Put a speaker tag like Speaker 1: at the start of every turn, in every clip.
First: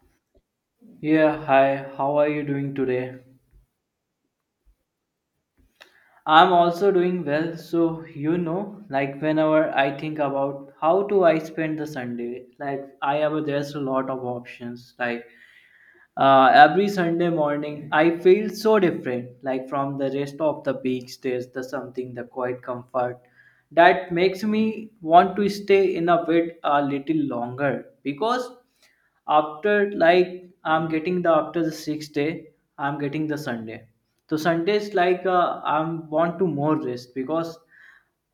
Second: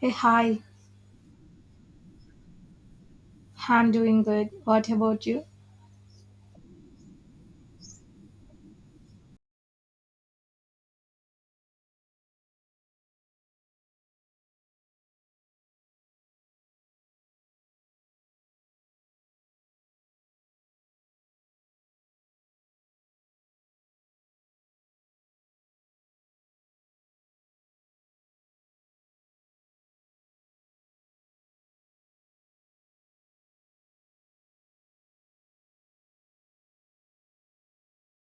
Speaker 1: Hey, hi.
Speaker 2: Yeah, hi, how are you doing today?
Speaker 1: I'm doing good. What about you?
Speaker 2: I'm also doing well, so you know, like whenever I think about how do I spend the Sunday, like I have there's a lot of options. Like every Sunday morning I feel so different, like from the rest of the beach there's the something the quiet comfort that makes me want to stay in a bed a little longer because after like I'm getting the after the sixth day I'm getting the Sunday. So Sunday is like I'm want to more rest because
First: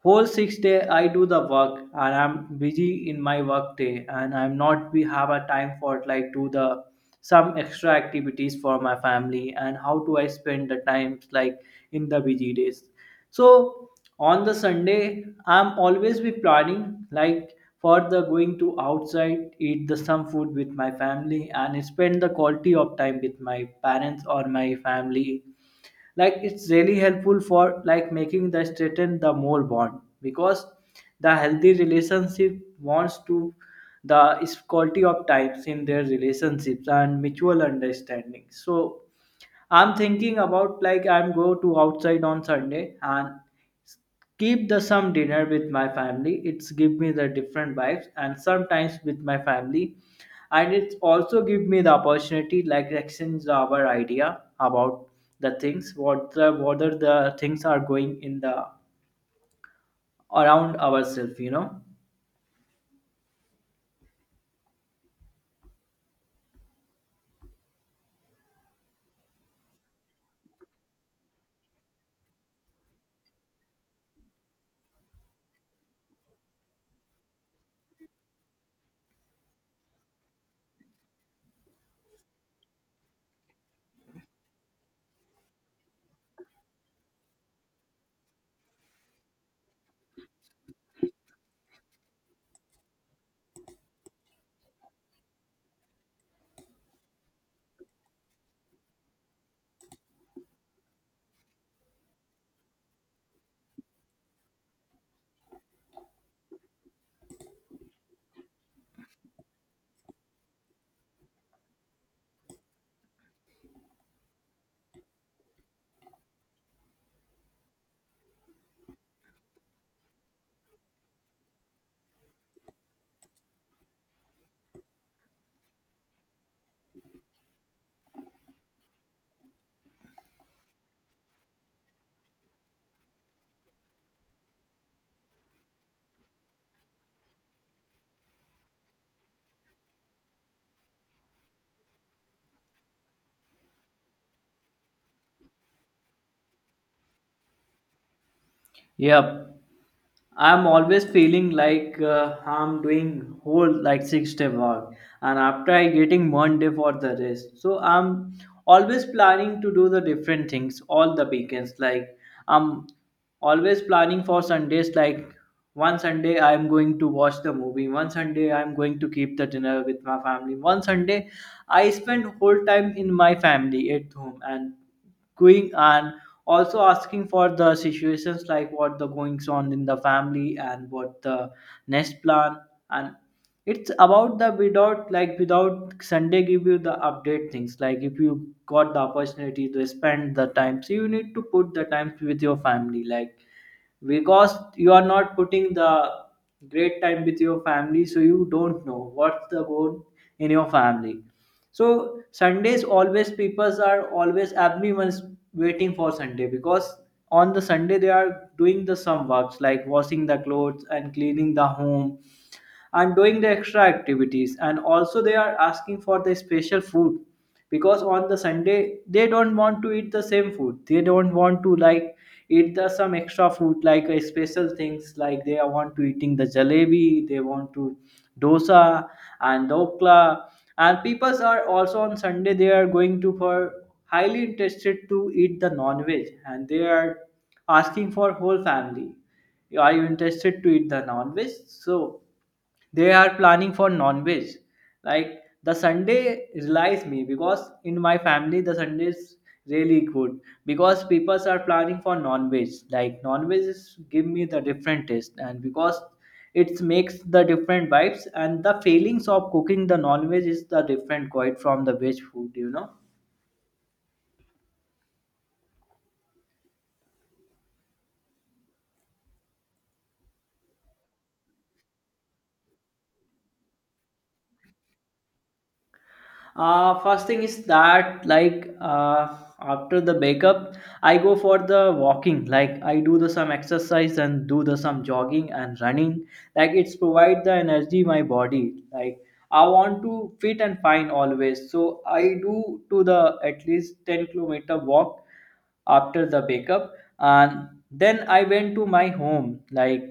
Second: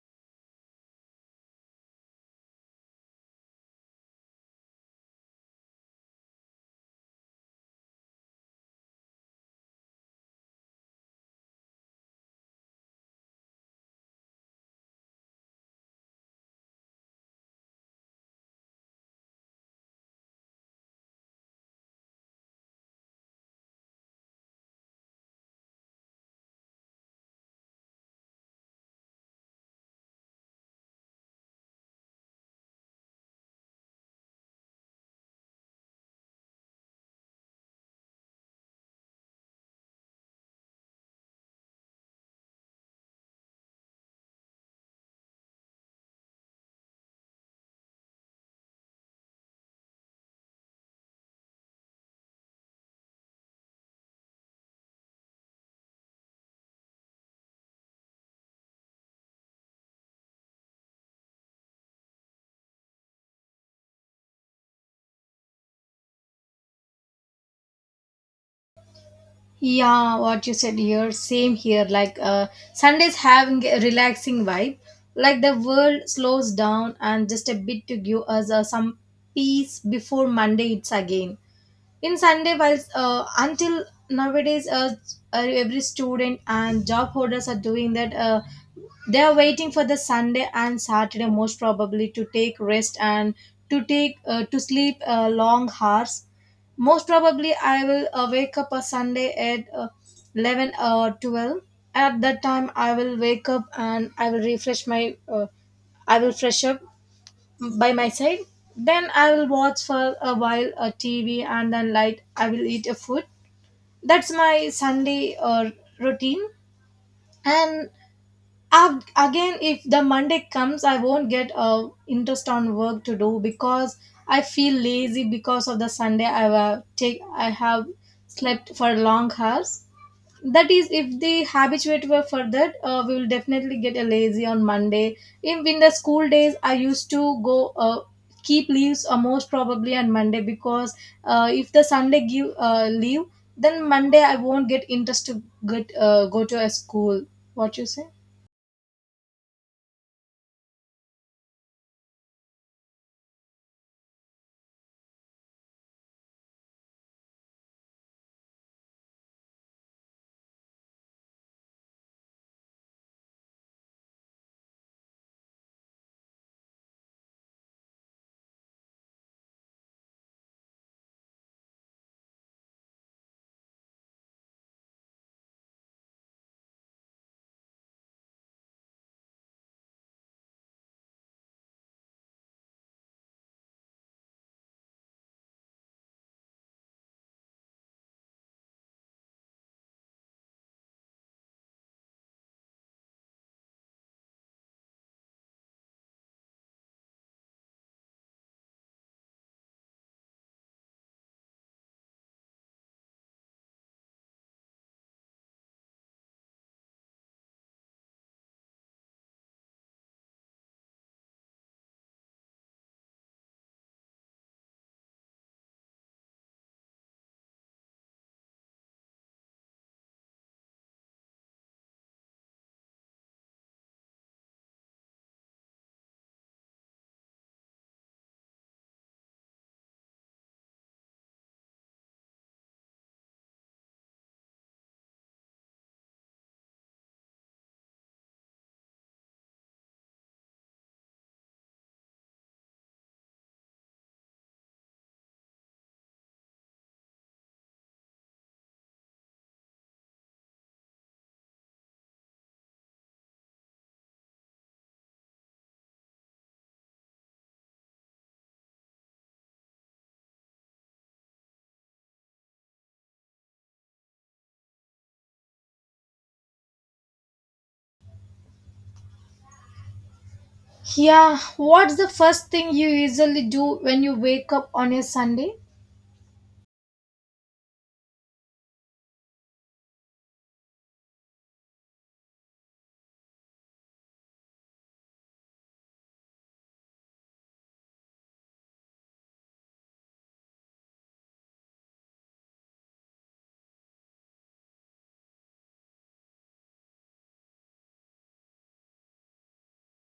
Speaker 2: whole 6 day I do the work and I'm busy in my work day and I'm not we have a time for like do the some extra activities for my family and how do I spend the times like in the busy days. So on the Sunday I'm always be planning like for the going to outside eat the some food with my family and spend the quality of time with my parents or my family, like it's really helpful for like making the straighten the more bond, because the healthy relationship wants to the is quality of times in their relationships and mutual understanding. So I'm thinking about like I'm go to outside on Sunday and keep the some dinner with my family. It's give me the different vibes and sometimes with my family, and it's also give me the opportunity like exchange our idea about the things what the whether the things are going in the around ourselves, you know.
Speaker 1: Yeah, what you said here, same here. Like Sundays having a relaxing vibe. Like the world slows down and just a bit to give us some peace before Monday it's again. In Sunday while until nowadays, every student and job holders are doing that, they are waiting for the Sunday and Saturday most probably to take rest and to take to sleep long hours. Most probably I will wake up a Sunday at 11 or 12. At that time I will wake up and I will refresh my I will fresh up by my side. Then I will watch for a while a TV and then light I will eat a food. That's my Sunday routine. And again, if the Monday comes, I won't get interest on work to do because I feel lazy because of the Sunday I have slept for long hours. That is if the habituate were further, we will definitely get a lazy on Monday. If in the school days I used to go keep leaves most probably on Monday because if the Sunday give leave, then Monday I won't get interest to get go to a school. What you say?
Speaker 2: Yep, I'm always feeling like I'm doing whole like 6 day work and after I getting one day for the rest. So I'm always planning to do the different things all the weekends. Like I'm always planning for Sundays, like one Sunday I'm going to watch the movie. One Sunday I'm going to keep the dinner with my family. One Sunday I spend whole time in my family at home and going and also asking for the situations like what the goings on in the family and what the next plan. And it's about the without, like without Sunday give you the update things. Like if you got the opportunity to spend the time, so you need to put the time with your family, like because you are not putting the great time with your family, so you don't know what's the goal in your family. So Sundays always people are always everyone's waiting for Sunday, because on the Sunday they are doing the some works like washing the clothes and cleaning the home. I'm doing the extra activities, and also they are asking for the special food because on the Sunday they don't want to eat the same food. They don't want to like eat the some extra food, like special things, like they are want to eating the jalebi, they want to dosa and dokla, and peoples are also on Sunday they are going to for highly interested to eat the non-veg, and they are asking for whole family, are you interested to eat the non-veg? So they are planning for non-veg, like the Sunday relies me because in my family the Sunday is really good because people are planning for non-veg. Like non-veg is give me the different taste, and because it makes the different vibes and the feelings of cooking the non-veg is the different quite from the veg food, you know.
Speaker 1: Yeah, what's the first thing you usually do when you wake up on a Sunday?
Speaker 2: First thing is that like after the makeup, I go for the walking. Like I do the some exercise and do the some jogging and running. Like it's provide the energy my body. Like I want to fit and fine always. So I do to the at least 10 kilometer walk after the makeup, and then I went to my home. Like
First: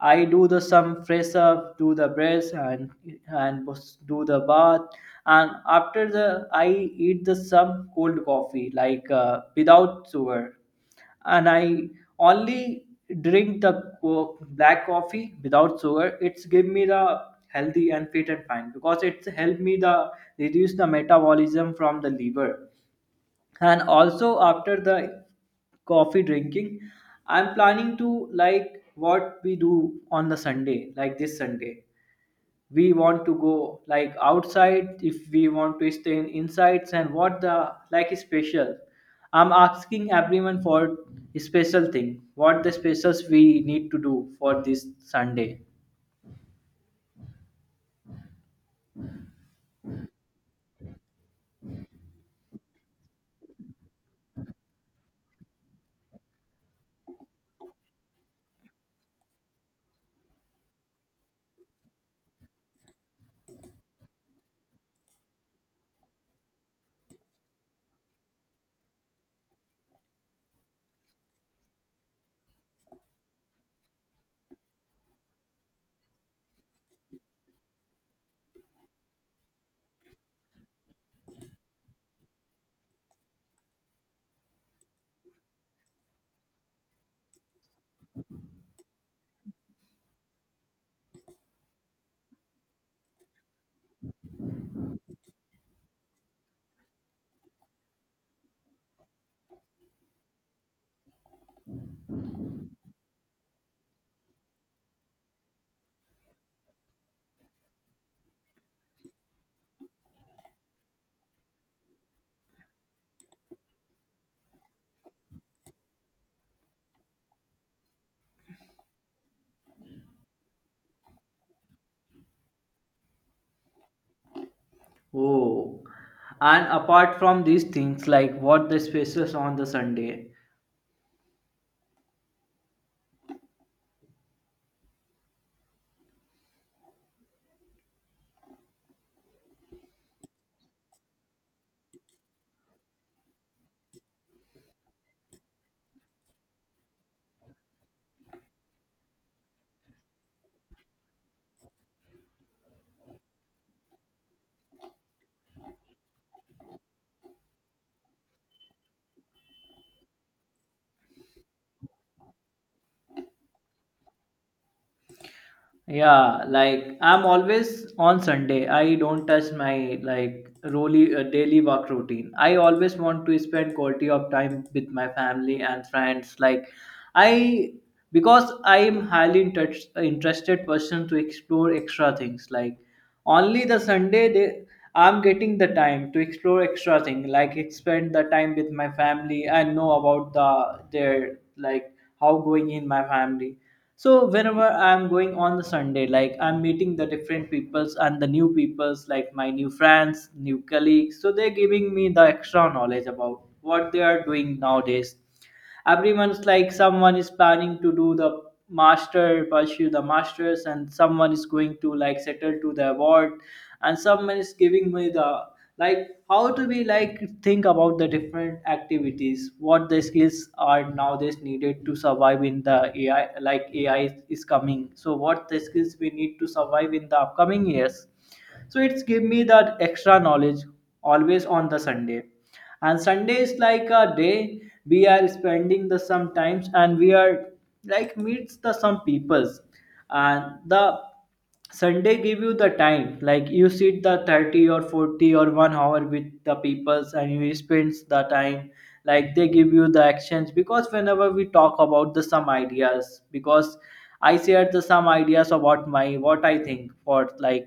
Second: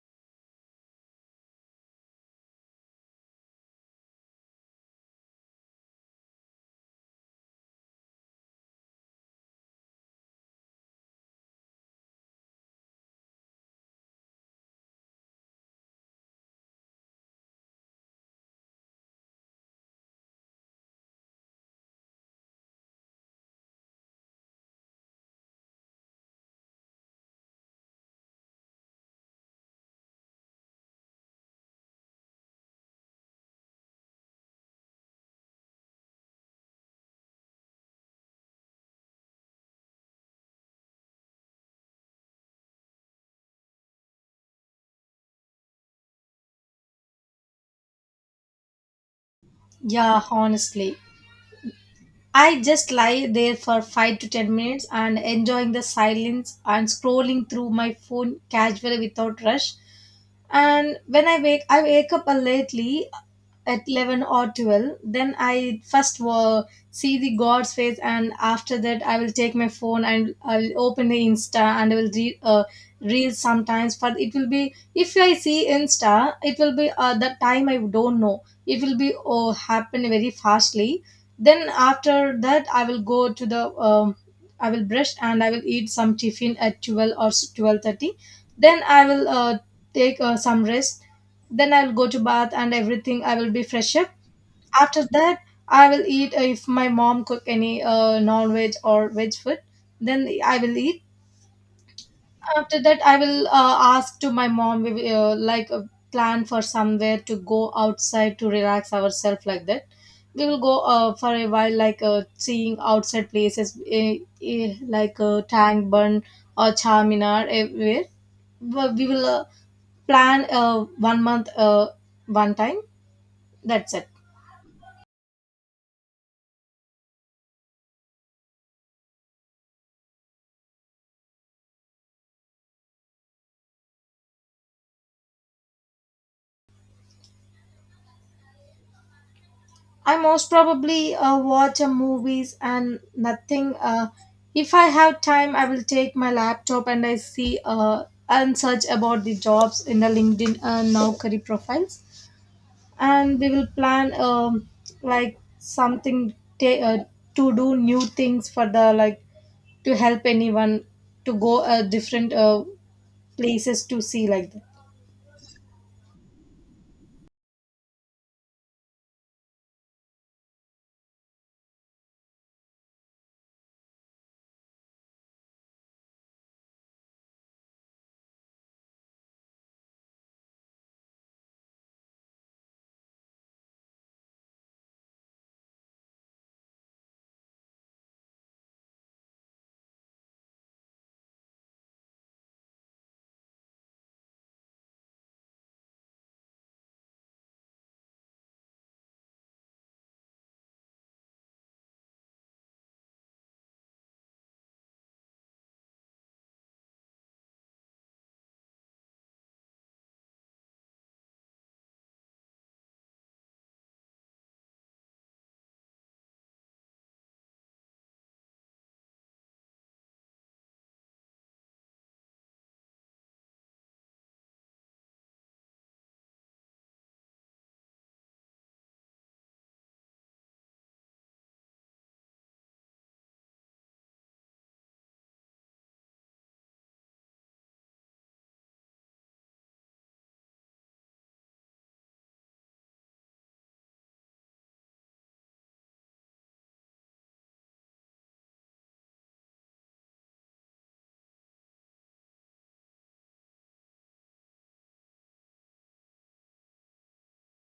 Speaker 2: I do the some fresh up, do the brush and do the bath, and after the I eat the some cold coffee like without sugar, and I only drink the black coffee without sugar. It's give me the healthy and fit and fine because it's help me the reduce the metabolism from the liver, and also after the coffee drinking I'm planning to like what we do on the Sunday. Like this Sunday we want to go like outside, if we want to stay in insights and what the like special. I'm asking everyone for special thing, what the specials we need to do for this Sunday.
Speaker 1: Yeah, honestly, I just lie there for 5 to 10 minutes and enjoying the silence and scrolling through my phone casually without rush. And when I wake up a lately at 11 or 12, then I first will see the god's face and after that I will take my phone and I'll open the Insta and I will read reels sometimes. But it will be, if I see Insta it will be, the time I don't know, it will be, oh, happen very fastly. Then after that I will go to the, I will brush and I will eat some tiffin at 12 or 12:30. Then I will take some rest. Then I'll go to bath and everything. I will be fresh up. After that I will eat, if my mom cook any non-veg or veg food, then I will eat. After that I will ask to my mom we will, like plan for somewhere to go outside to relax ourselves like that. We will go for a while like seeing outside places, like Tank burn or Charminar everywhere. But we will plan one month one time. That's it.
Speaker 2: Oh, and apart from these things, like what the specials on the Sunday.
Speaker 1: I most probably watch a movies and nothing. If I have time I will take my laptop and I see and search about the jobs in the LinkedIn, now career profiles. And we will plan, like something, ta- uh, to do new things for the, like, to help anyone, to go different places to see like that.
Speaker 2: Yeah, like I'm always on Sunday. I don't touch my like really daily work routine. I always want to spend quality of time with my family and friends. Like I because I am highly interested person to explore extra things. Like only the Sunday they I'm getting the time to explore extra thing, like spend the time with my family and know about the their, like how going in my family. So whenever I'm going on the Sunday, like I'm meeting the different peoples and the new peoples, like my new friends, new colleagues, so they're giving me the extra knowledge about what they are doing nowadays. Everyone's like someone is planning to do the master, pursue the masters, and someone is going to like settle to the award, and someone is giving me the like how to be like think about the different activities, what the skills are nowadays needed to survive in the AI. Like AI is coming, so what the skills we need to survive in the upcoming years. So it's give me that extra knowledge always on the Sunday. And Sunday is like a day we are spending the some times and we are like meets the some peoples, and the Sunday give you the time, like you sit the 30 or 40 or 1 hour with the peoples and you spend the time. Like they give you the actions, because whenever we talk about the some ideas, because I share the some ideas about my what I think for, like,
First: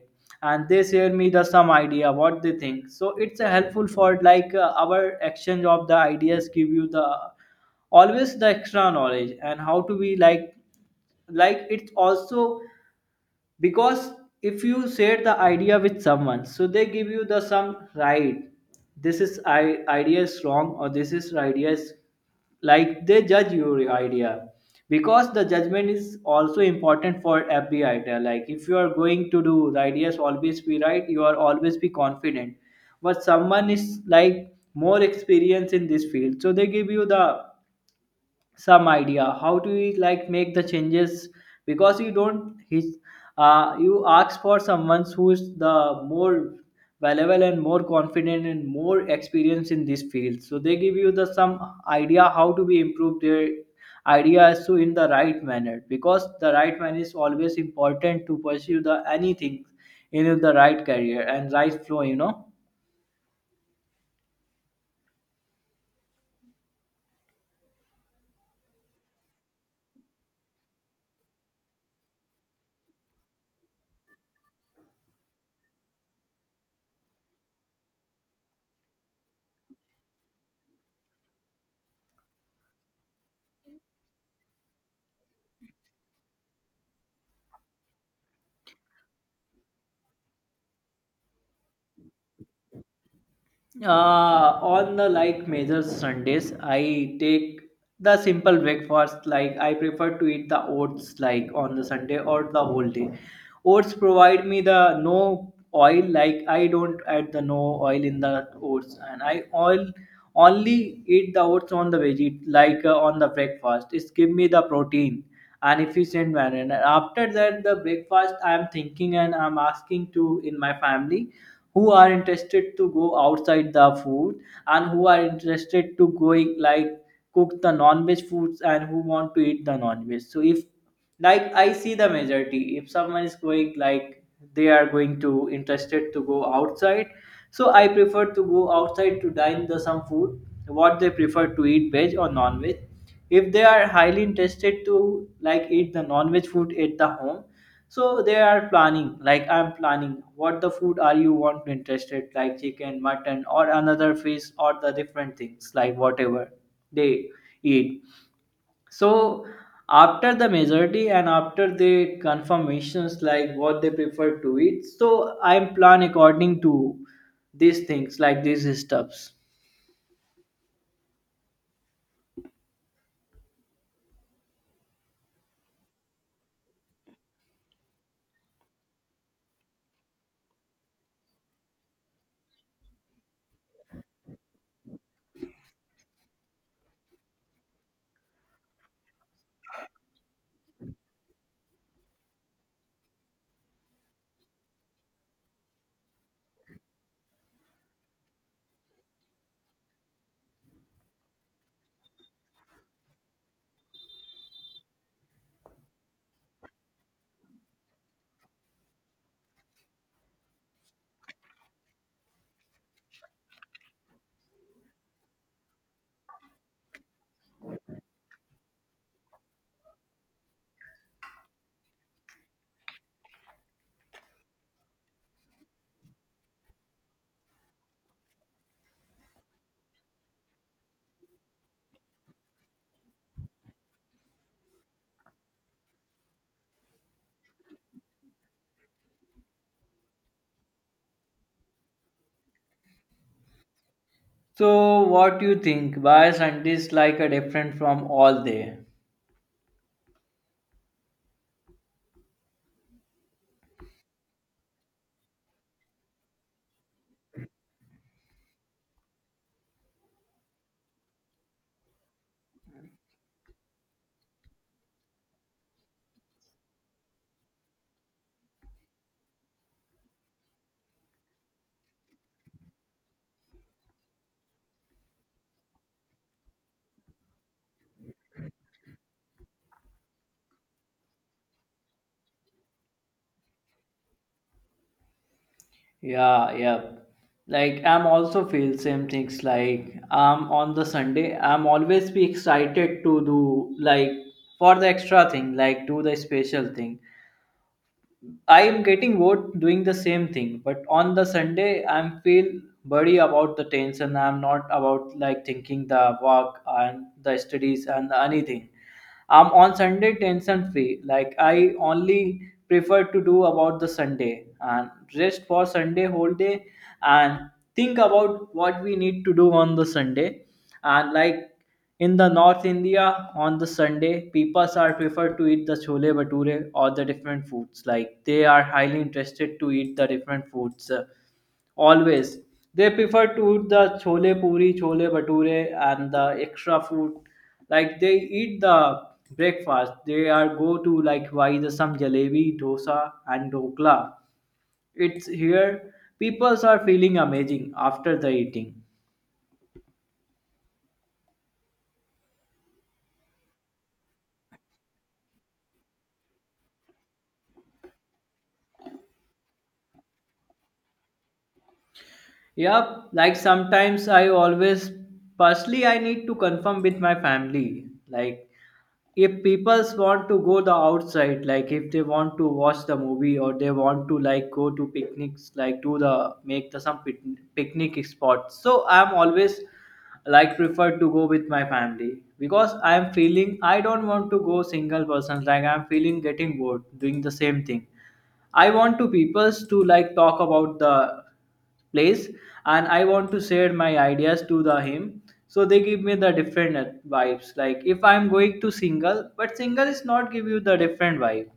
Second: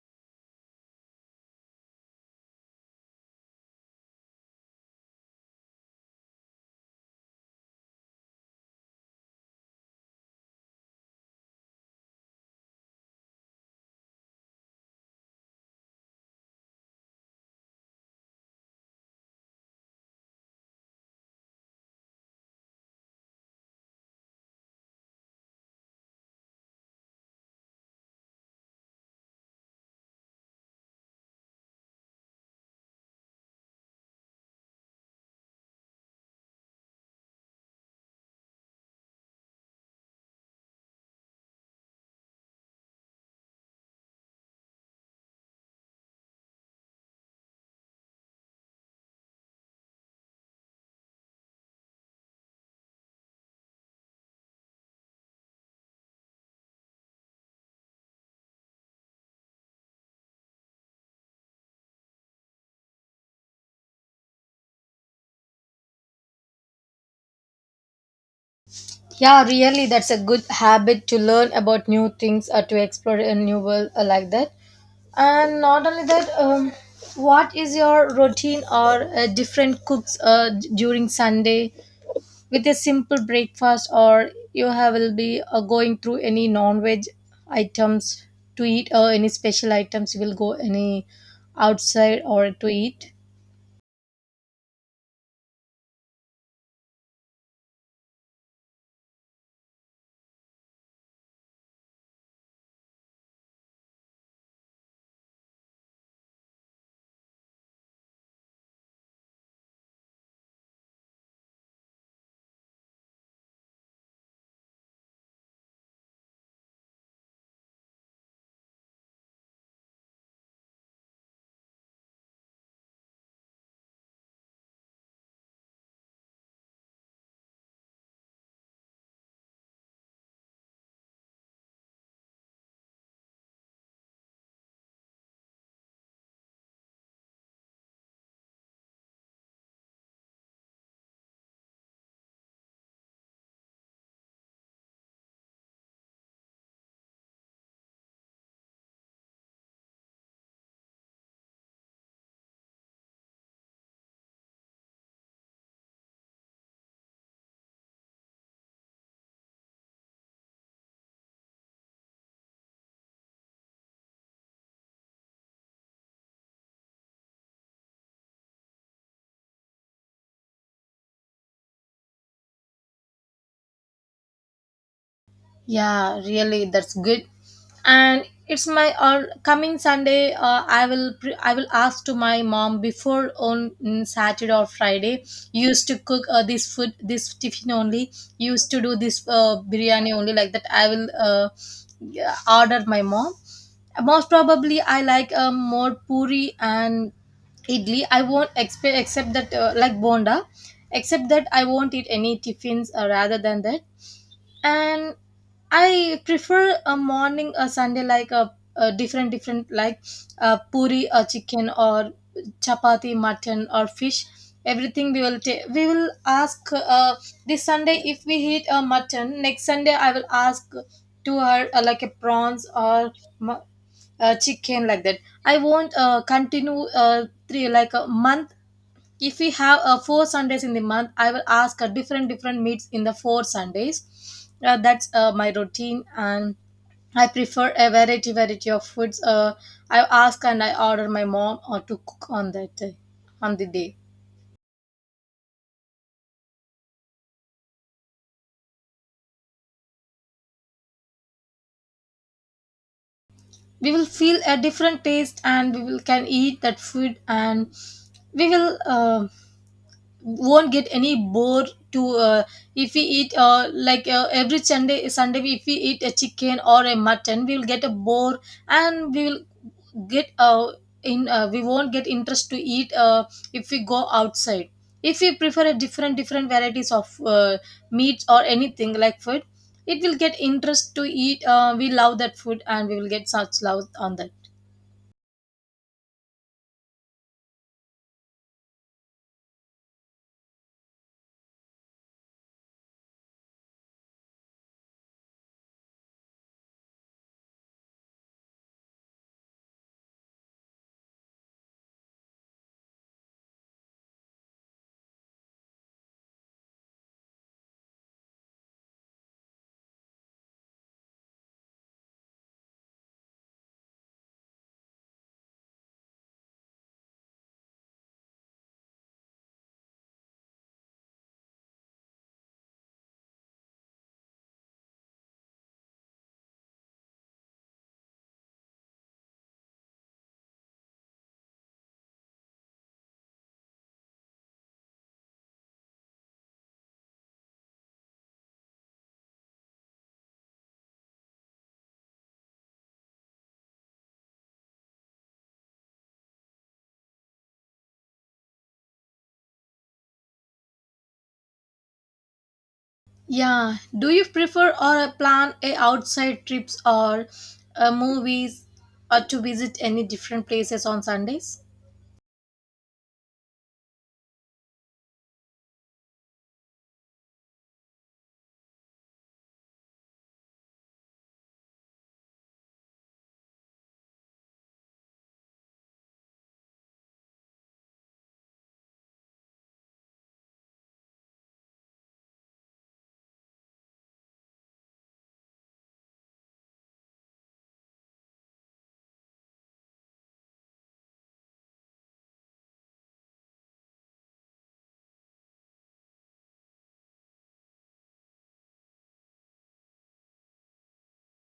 Speaker 2: and they share me the some idea what they think, so it's a helpful for like our exchange of the ideas give you the always the extra knowledge and how to be like it's also because if you share the idea with someone, so they give you the some right, this is idea is wrong, or this is idea is like they judge your idea because the judgment is also important for every idea. Like if you are going to do the ideas always be right, you are always be confident. But someone is like more experience in this field, so they give you the some idea how to we like make the changes, because you don't his you ask for someone who is the more valuable and more confident and more experienced in this field, so they give you the some idea how to be improve their ideas, so in the right manner, because the right manner is always important to pursue the anything in the right career and right flow, you know.
Speaker 1: Yeah, really, that's a good habit to learn about new things or to explore a new world, like that. And not only that, what is your routine or different cooks during Sunday with a simple breakfast? Or you have will be going through any non-veg items to eat? Or any special items you will go any outside or to eat?
Speaker 2: Uh, on the like major Sundays, I take the simple breakfast. Like I prefer to eat the oats, like on the Sunday or the whole day. Oats provide me the no oil, like I don't add the no oil in the oats and I oil only eat the oats on the veggie, like on the breakfast. It's give me the protein and efficient manner, and after that the breakfast I'm thinking and I'm asking to in my family who are interested to go outside the food, and who are interested to going like cook the non-veg foods, and who want to eat the non-veg. So if like I see the majority, if someone is going like they are going to interested to go outside, so I prefer to go outside to dine the some food, what they prefer to eat, veg or non-veg. If they are highly interested to like eat the non-veg food at the home, so they are planning, like I'm planning what the food are you want to interested, like chicken, mutton or another fish or the different things like whatever they eat. So after the majority and after the confirmations, like what they prefer to eat, so I'm plan according to these things, like these stuffs.
Speaker 1: Yeah, really, that's good. And it's my coming Sunday. I will I will ask to my mom before on Saturday or Friday. Used to cook this food, this tiffin only. Used to do this biryani only like that. I will yeah, order my mom. Most probably, I like more puri and idli. I won't expect except that, like bonda, except that I won't eat any tiffins, rather than that. And I prefer a morning a Sunday like a different different like, puri or chicken or chapati mutton or fish everything. We will ask this Sunday. If we eat a mutton next Sunday, I will ask to her like a prawns or mu- chicken like that. I won't continue three like a month. If we have four Sundays in the month, I will ask different different meats in the four Sundays. That's my routine, and I prefer a variety variety of foods. I ask and I order my mom or to cook on that day on the day.
Speaker 2: So what do you think, why Sundays like are different from all day?
Speaker 1: We will feel a different taste and we will can eat that food, and we will won't get any bored to, if we eat like every Sunday Sunday, if we eat a chicken or a mutton, we will get a bore. And we will get in, we won't get interest to eat if we go outside. If we prefer a different different varieties of meat or anything like food, it will get interest to eat. We love that food and we will get such love on that.
Speaker 2: Yeah, yeah, like I'm also feel same things. Like I'm on the Sunday I'm always be excited to do like for the extra thing, like do the special thing. I am getting bored doing the same thing, but on the Sunday I'm feel worry about the tension. I'm not about like thinking the work and the studies and anything. I'm on Sunday tension free. Like I only prefer to do about the Sunday and rest for Sunday whole day and think about what we need to do on the Sunday. And like in the North India on the Sunday, people are prefer to eat the chole bhature or the different foods. Like they are highly interested to eat the different foods. Always. They prefer to eat the chole puri, chole bhature, and the extra food. Like they eat the breakfast. They are go to like buy the some jalebi, dosa, and dokla. It's here. Peoples are feeling amazing after the eating.
Speaker 1: Yeah. Do you prefer or plan a outside trips or movies or to visit any different places on Sundays?
Speaker 2: Yup. Like sometimes I always. Firstly, I need to confirm with my family. Like if peoples want to go the outside like if they want to watch the movie or they want to like go to picnics like do the make the some picnic spots so I'm always like prefer to go with my family because I'm feeling I don't want to go single person like I'm feeling getting bored doing the same thing. I want to peoples to like talk about the place and I want to share my ideas to the him. So they give me the different vibes. Like if I'm going to single, but single is not give you the different vibe.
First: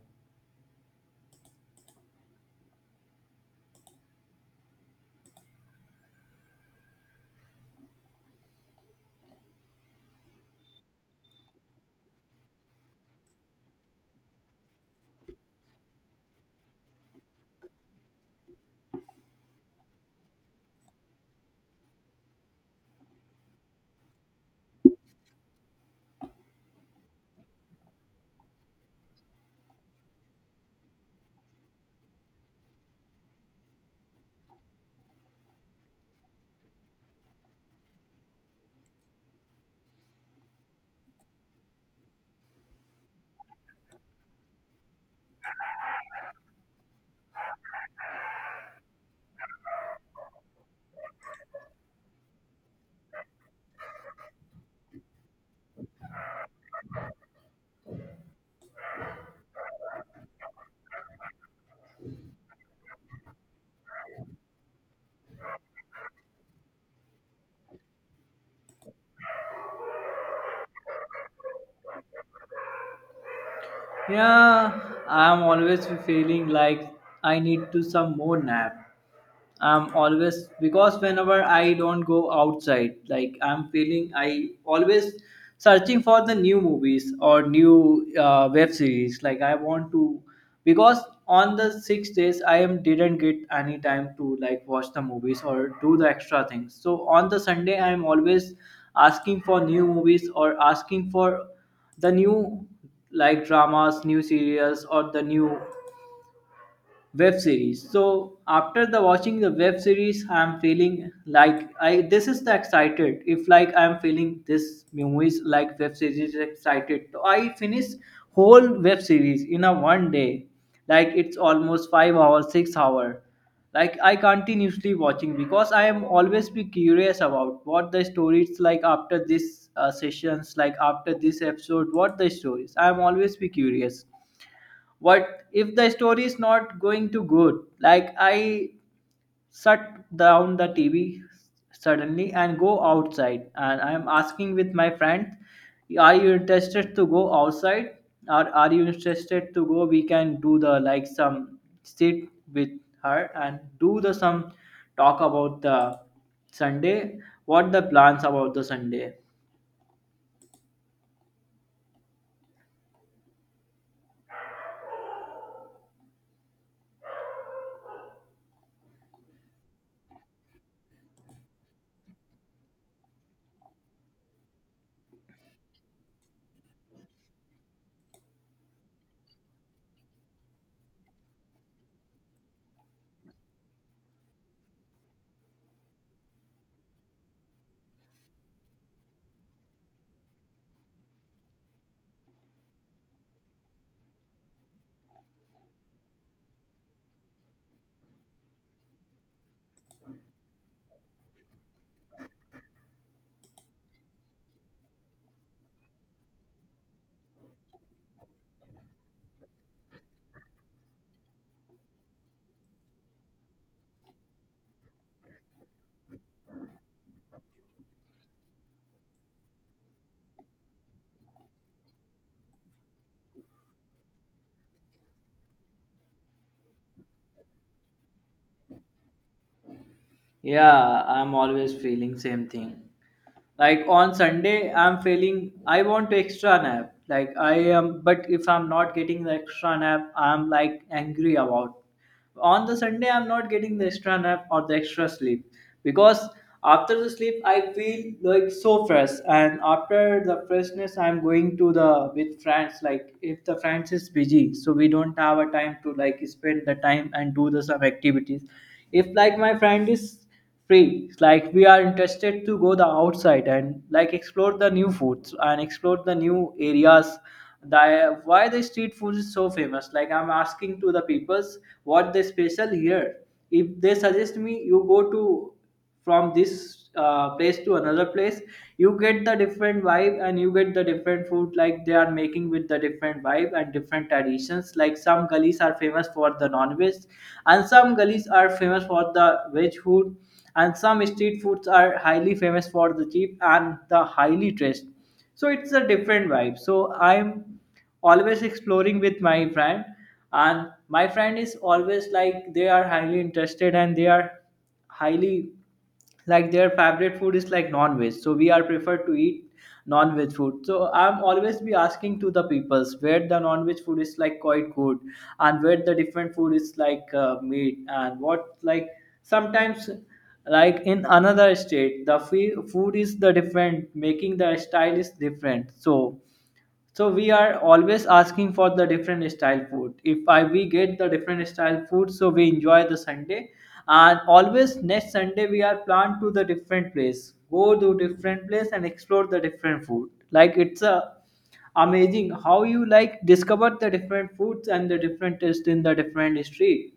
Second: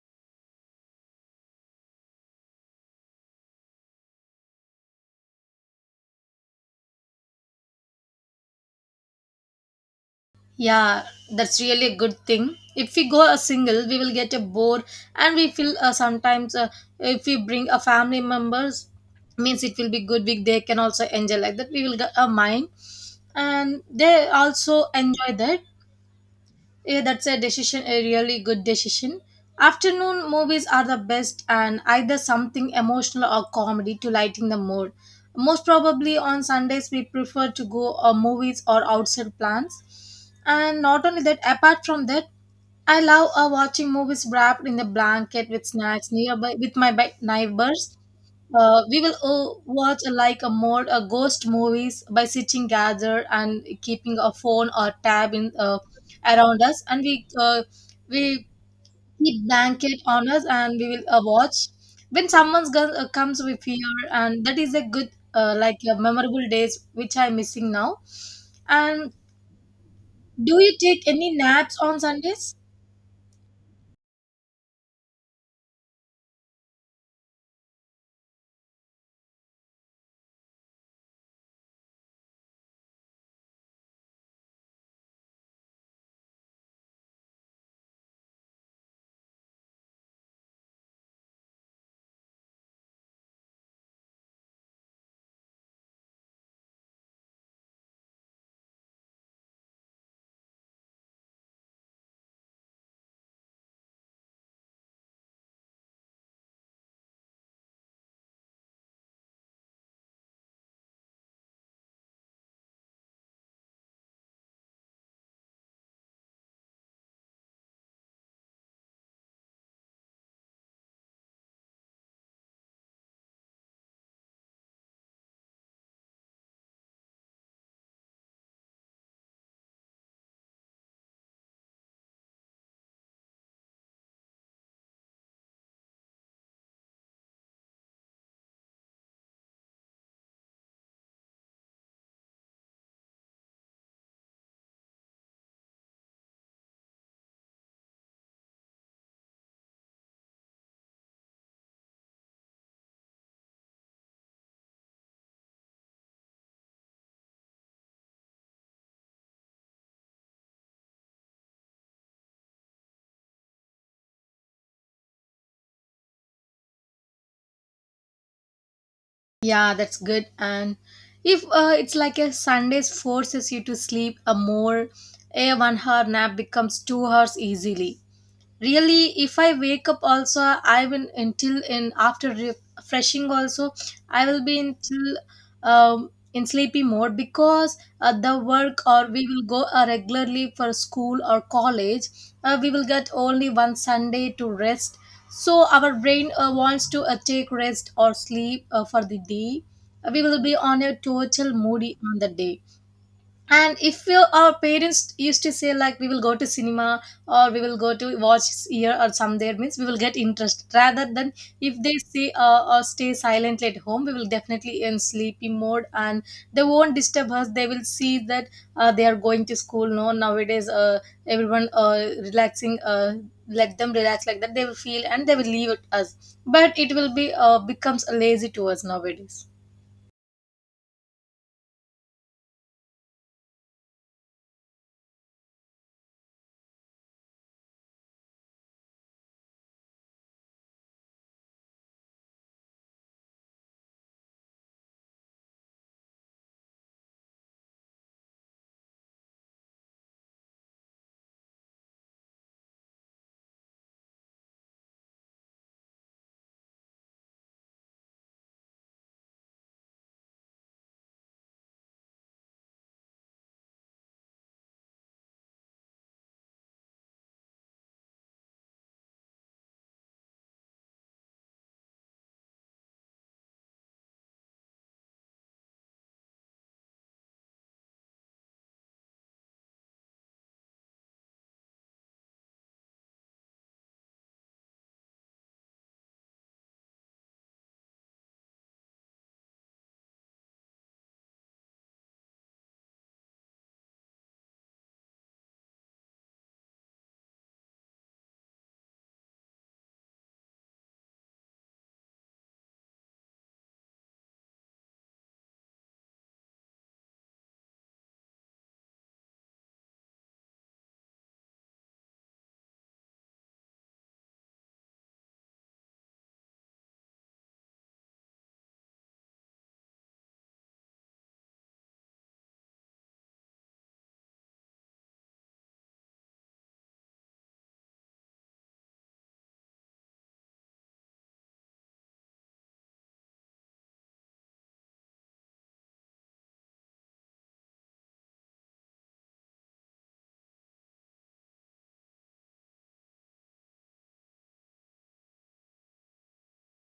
Speaker 1: Yeah, that's really a good thing. If we go a single, we will get a bored and we feel sometimes, if we bring a family members means it will be good week they can also enjoy like that, we will get a mind, and they also enjoy that. Yeah, that's a decision, a really good decision. Afternoon movies are the best, and either something emotional or comedy to lighten the mood. Most probably on Sundays, we prefer to go movies or outside plans. And not only that, apart from that, I love watching movies wrapped in the blanket with snacks nearby with my neighbors. We will watch like a more ghost movies by sitting gathered and keeping a phone or tab in, around us, and we keep blanket on us and we will watch when someone comes with fear, and that is a good like memorable days which I'm missing now. And do you take any naps on Sundays?
Speaker 2: Yeah, I'm always feeling like I need to some more nap. I'm always because whenever I don't go outside, like I'm feeling I always searching for the new movies or new web series. Like I want to because on the 6 days I am didn't get any time to like watch the movies or do the extra things. So on the Sunday I am always asking for new movies or asking for the new like dramas, new serials or the new web series. So after the watching the web series, I'm feeling like I this is the excited. If like I'm feeling this movies like web series is excited, so I finish whole web series in a one day. Like it's almost 5 hours, 6 hour. Like I continuously watching because I am always be curious about what the story is like after this sessions, like after this episode, what the stories. I am always be curious what if the story is not going to good like I shut down the TV suddenly and go outside and I am asking with my friend, are you interested to go outside or are you interested to go we can do the like some sit with her and do the some talk about the Sunday, what the plans about the Sunday.
Speaker 1: Yeah, that's good. And if it's like a Sundays forces you to sleep a more, a 1 hour nap becomes 2 hours easily. Really, if I wake up also, I will until in after refreshing also I will be until, in sleepy mode because the work, or we will go regularly for school or college. We will get only one Sunday to rest, so our brain wants to take rest or sleep for the day. We will be on a total moody on the day. And if you, our parents used to say like we will go to cinema or we will go to watch here or some there means we will get interest, rather than if they say or stay silently at home, we will definitely in sleepy mode and they won't disturb us. They will see that they are going to school no nowadays, everyone relaxing, let them relax like that they will feel and they will leave it us, but it will be becomes lazy to us nowadays.
Speaker 2: Yeah, I'm always feeling same thing. Like on Sunday I'm feeling I want to extra nap like I am but if I'm not getting the extra nap I'm like angry about on the Sunday I'm not getting the extra nap or the extra sleep because after the sleep I feel like so fresh and after the freshness I'm going to the with friends like if the friends is busy so we don't have a time to like spend the time and do the some activities. If like my friend is free. It's like we are interested to go the outside and like explore the new foods and explore the new areas. The, why the street food is so famous? Like I'm asking to the peoples what they special here. If they suggest me, you go to from this place to another place you get the different vibe and you get the different food like they are making with the different vibe and different traditions like some gullies are famous for the non-veg and some gullies are famous for the veg food and some street foods are highly famous for the cheap and the highly dressed so it's a different vibe so I'm always exploring with my friend. And my friend is always like they are highly interested and they are highly like their favorite food is like non-veg so we are preferred to eat non-veg food so I'm always be asking to the peoples where the non-veg food is like quite good and where the different food is like meat and what like sometimes like in another state the food is the different making the style is different so we are always asking for the different style food if I we get the different style food so we enjoy the Sunday and always next Sunday we are planned to the different place go to different place and explore the different food like it's a amazing how you like discover the different foods and the different taste in the different street.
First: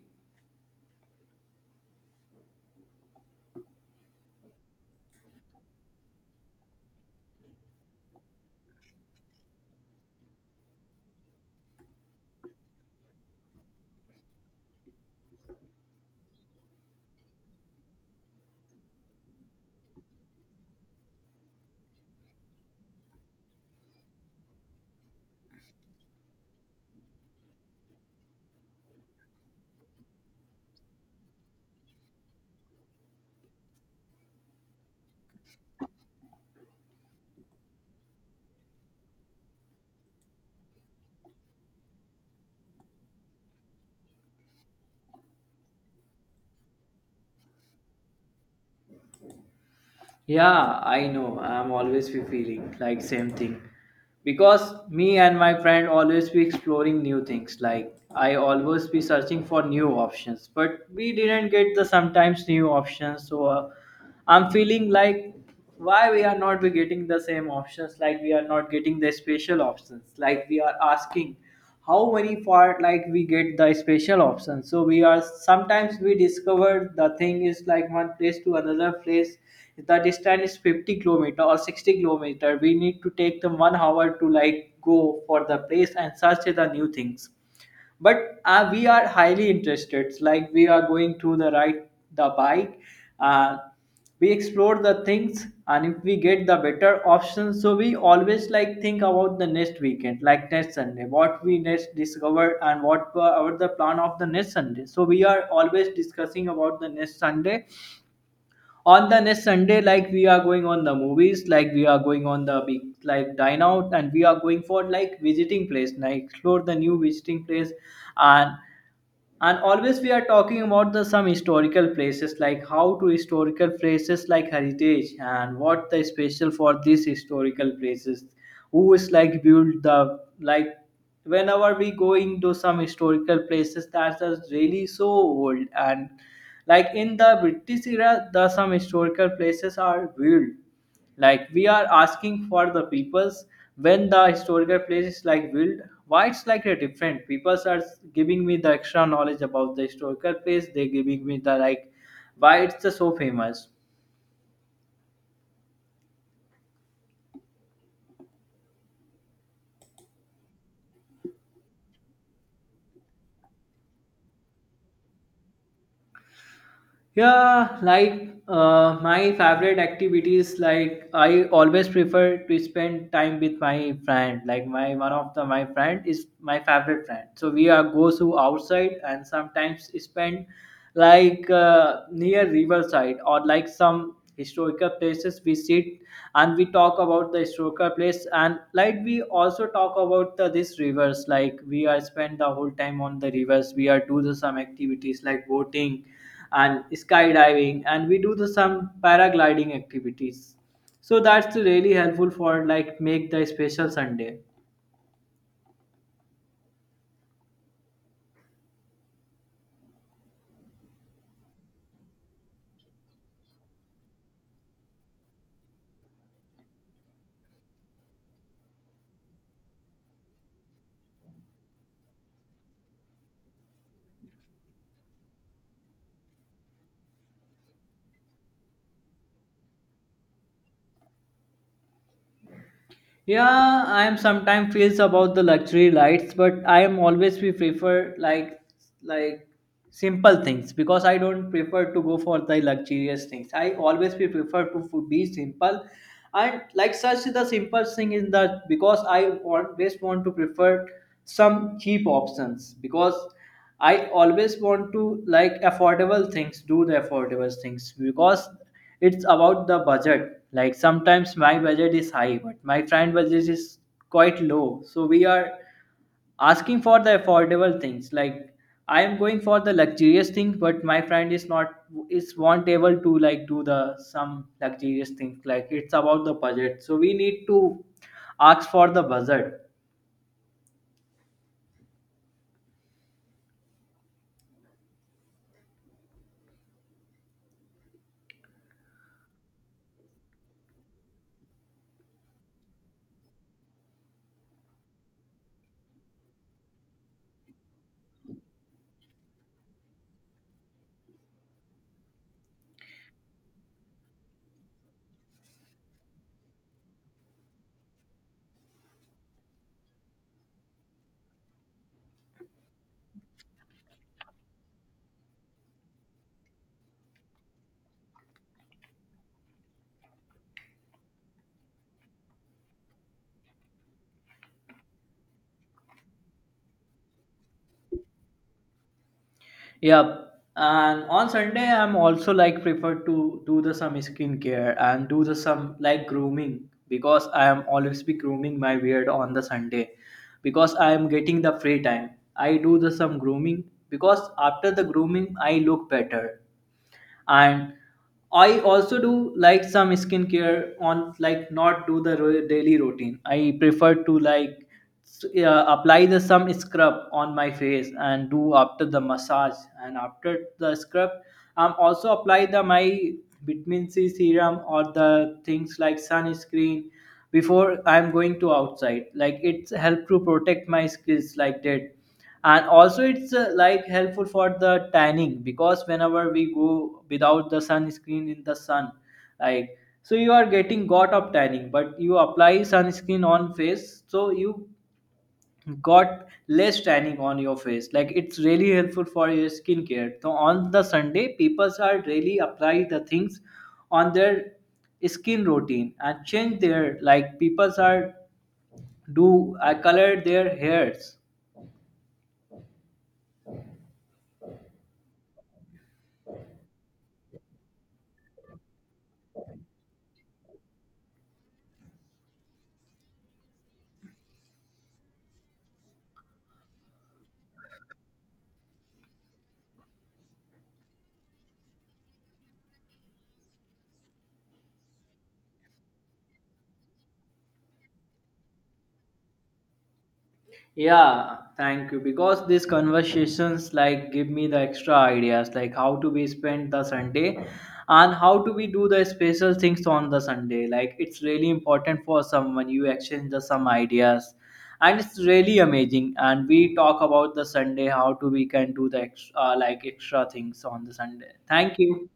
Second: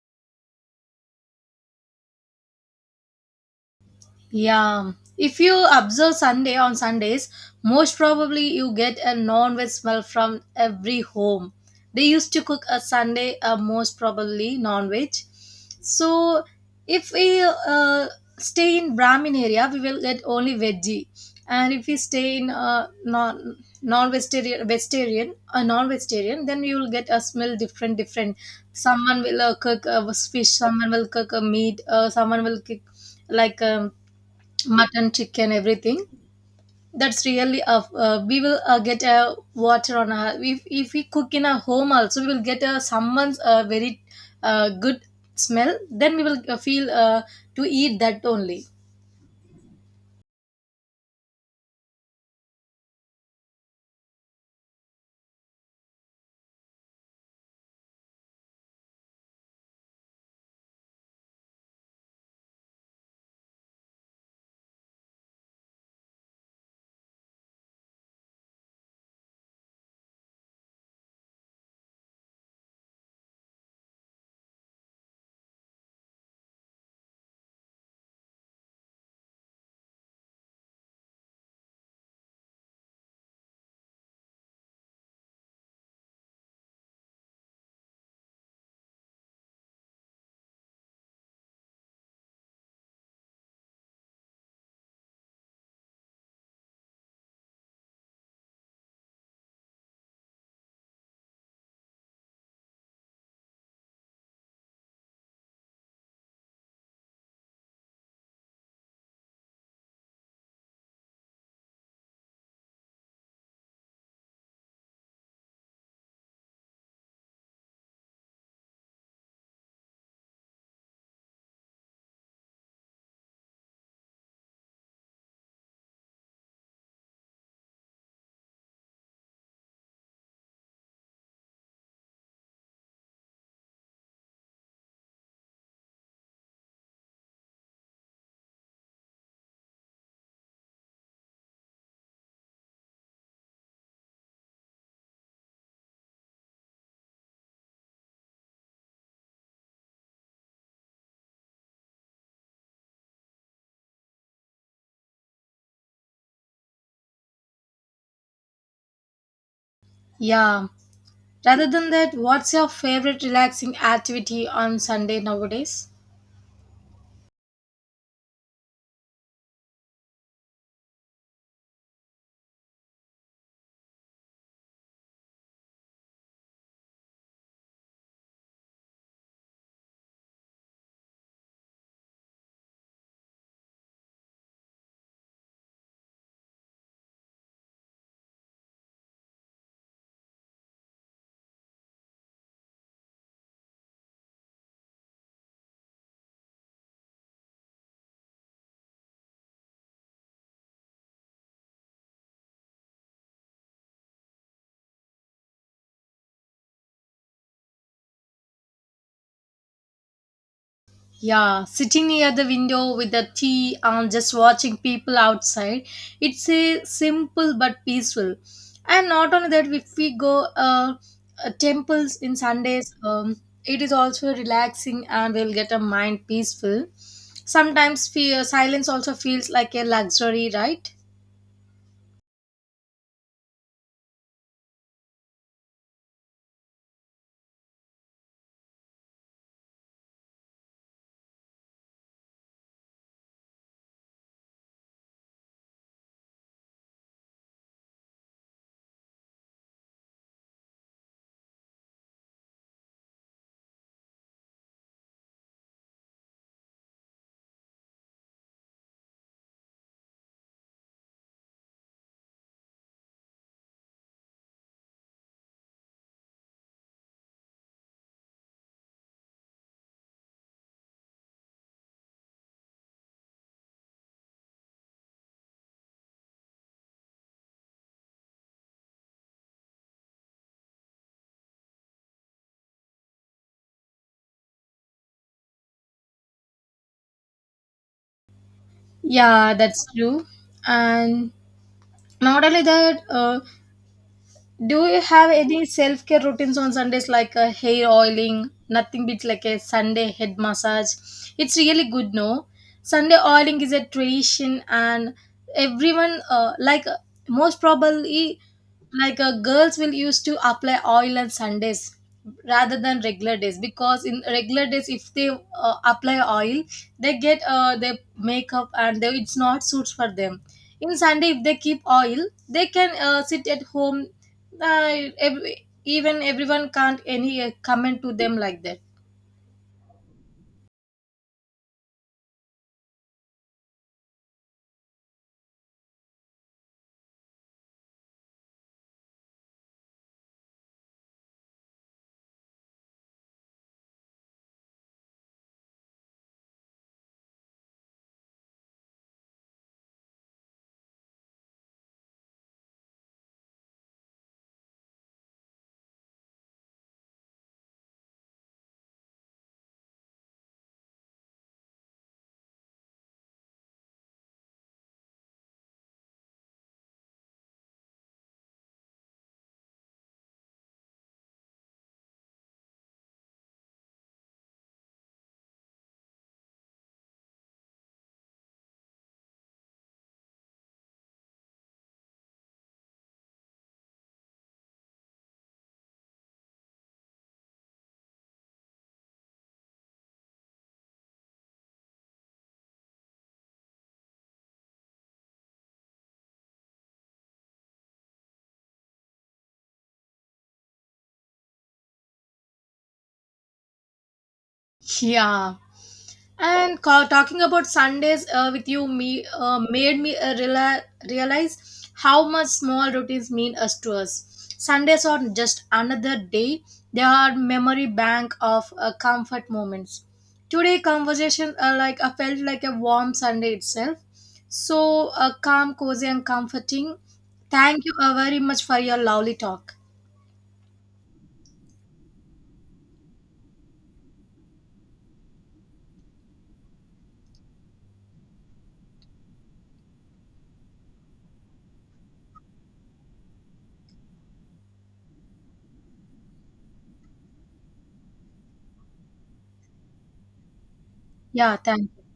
Speaker 1: Yeah, if you observe Sunday on Sundays, most probably you get a non-veg smell from every home. They used to cook a Sunday, most probably non-veg. So if we stay in Brahmin area, we will get only veggie, and if we stay in non-vegetarian, then you will get a smell different different. Someone will cook a fish, someone will cook a meat, someone will cook like mutton, chicken, everything. That's really a, we will get a water on our, if we cook in our home also we will get a someone's very good smell. Then we will feel to eat that only.
Speaker 2: Yeah, I know. I'm always be feeling like same thing. Because me and my friend always be exploring new things. Like I always be searching for new options, but we didn't get the sometimes new options. So I'm feeling like why we are not be getting the same options like we are not getting the special options like we are asking how many part like we get the special options so we are sometimes we discovered the thing is like one place to another place the distance is 50 kilometer or 60 kilometer we need to take the one hour to like go for the place and search the new things, but we are highly interested. It's like we are going to the ride the bike uh, we explore the things and if we get the better options so we always like think about the next weekend like next Sunday what we next discovered and what were our the plan of the next Sunday so we are always discussing about the next Sunday. On the next Sunday like we are going on the movies like we are going on the big like dine out and we are going for like visiting place like explore the new visiting place and and always we are talking about the some historical places like how to historical places like heritage and what the special for these historical places who is like build the like whenever we going to some historical places that are really so old and like in the British era the some historical places are built like we are asking for the peoples when the historical place is like built, why it's like a different. Peoples are giving me the extra knowledge about the historical place. They giving me the like why it's the so famous.
Speaker 1: Yeah. Rather than that, what's your favorite relaxing activity on Sunday nowadays?
Speaker 2: Yeah, like my favorite activities, like I always prefer to spend time with my friend. Like my one of the my friend is my favorite friend. So we are go to outside and sometimes spend like near riverside or like some historical places. We sit and we talk about the historical place and like we also talk about the this rivers. Like we are spend the whole time on the rivers. We are do the some activities like boating and skydiving and we do the some paragliding activities so that's really helpful for like make the special Sunday.
Speaker 1: Yeah, sitting near the window with the tea and just watching people outside. It's a simple but peaceful. And not only that, if we go temples in Sundays, it is also relaxing and we'll get a mind peaceful. Sometimes fear, silence also feels like a luxury, right?
Speaker 2: Yeah, I am sometimes feels about the luxury lights but I am always we prefer like like simple things because I don't prefer to go for the luxurious things I always we prefer to be simple and like such the simple thing is that because I always want to prefer some cheap options because I always want to like affordable things, do the affordable things because it's about the budget. Like sometimes my budget is high, but my friend budget is quite low. So we are asking for the affordable things. Like I am going for the luxurious things, but my friend is not able to like do the some luxurious things. Like it's about the budget. So we need to ask for the budget.
Speaker 1: Yeah, that's true. And not only that, do you have any self care routines on Sundays like hair oiling? Nothing beats like a Sunday head massage. It's really good, no? Sunday oiling is a tradition, and everyone, like most probably, like girls will used to apply oil on Sundays rather than regular days because in regular days if they apply oil they get their makeup and they, it's not suits for them. In Sunday if they keep oil they can sit at home. Even everyone can't any comment to them like that.
Speaker 2: Yep. And on Sunday, I'm also like prefer to do the some skincare and do the some like grooming because I am always be grooming my beard on the Sunday because I am getting the free time. I do the some grooming because after the grooming I look better and I also do like some skincare on like not do the daily routine I prefer to like apply the some scrub on my face and do after the massage and after the scrub I'm also apply the my vitamin C serum or the things like sunscreen before I'm going to outside like it's help to protect my skills like that. And also it's like helpful for the tanning because whenever we go without the sunscreen in the sun like so you are getting got of tanning but you apply sunscreen on face so you got less tanning on your face like it's really helpful for your skincare so on the Sunday people are really apply the things on their skin routine and change their like people are do I color their hairs.
Speaker 1: Yeah. And talking about Sundays with you me made me realize how much small routines mean us to us. Sundays are just another day. They are memory bank of comfort moments. Today conversation, like I felt like a warm Sunday itself. So, calm, cozy, and comforting. Thank you very much for your lovely talk.
Speaker 2: Yeah, thank you. Because these conversations like give me the extra ideas, like how to be spend the Sunday and how to be do the special things on the Sunday. Like it's really important for someone you exchange the some ideas, and it's really amazing. And we talk about the Sunday, how to we can do the extra, like extra things on the Sunday.
Speaker 1: 要带。
Speaker 2: Thank you.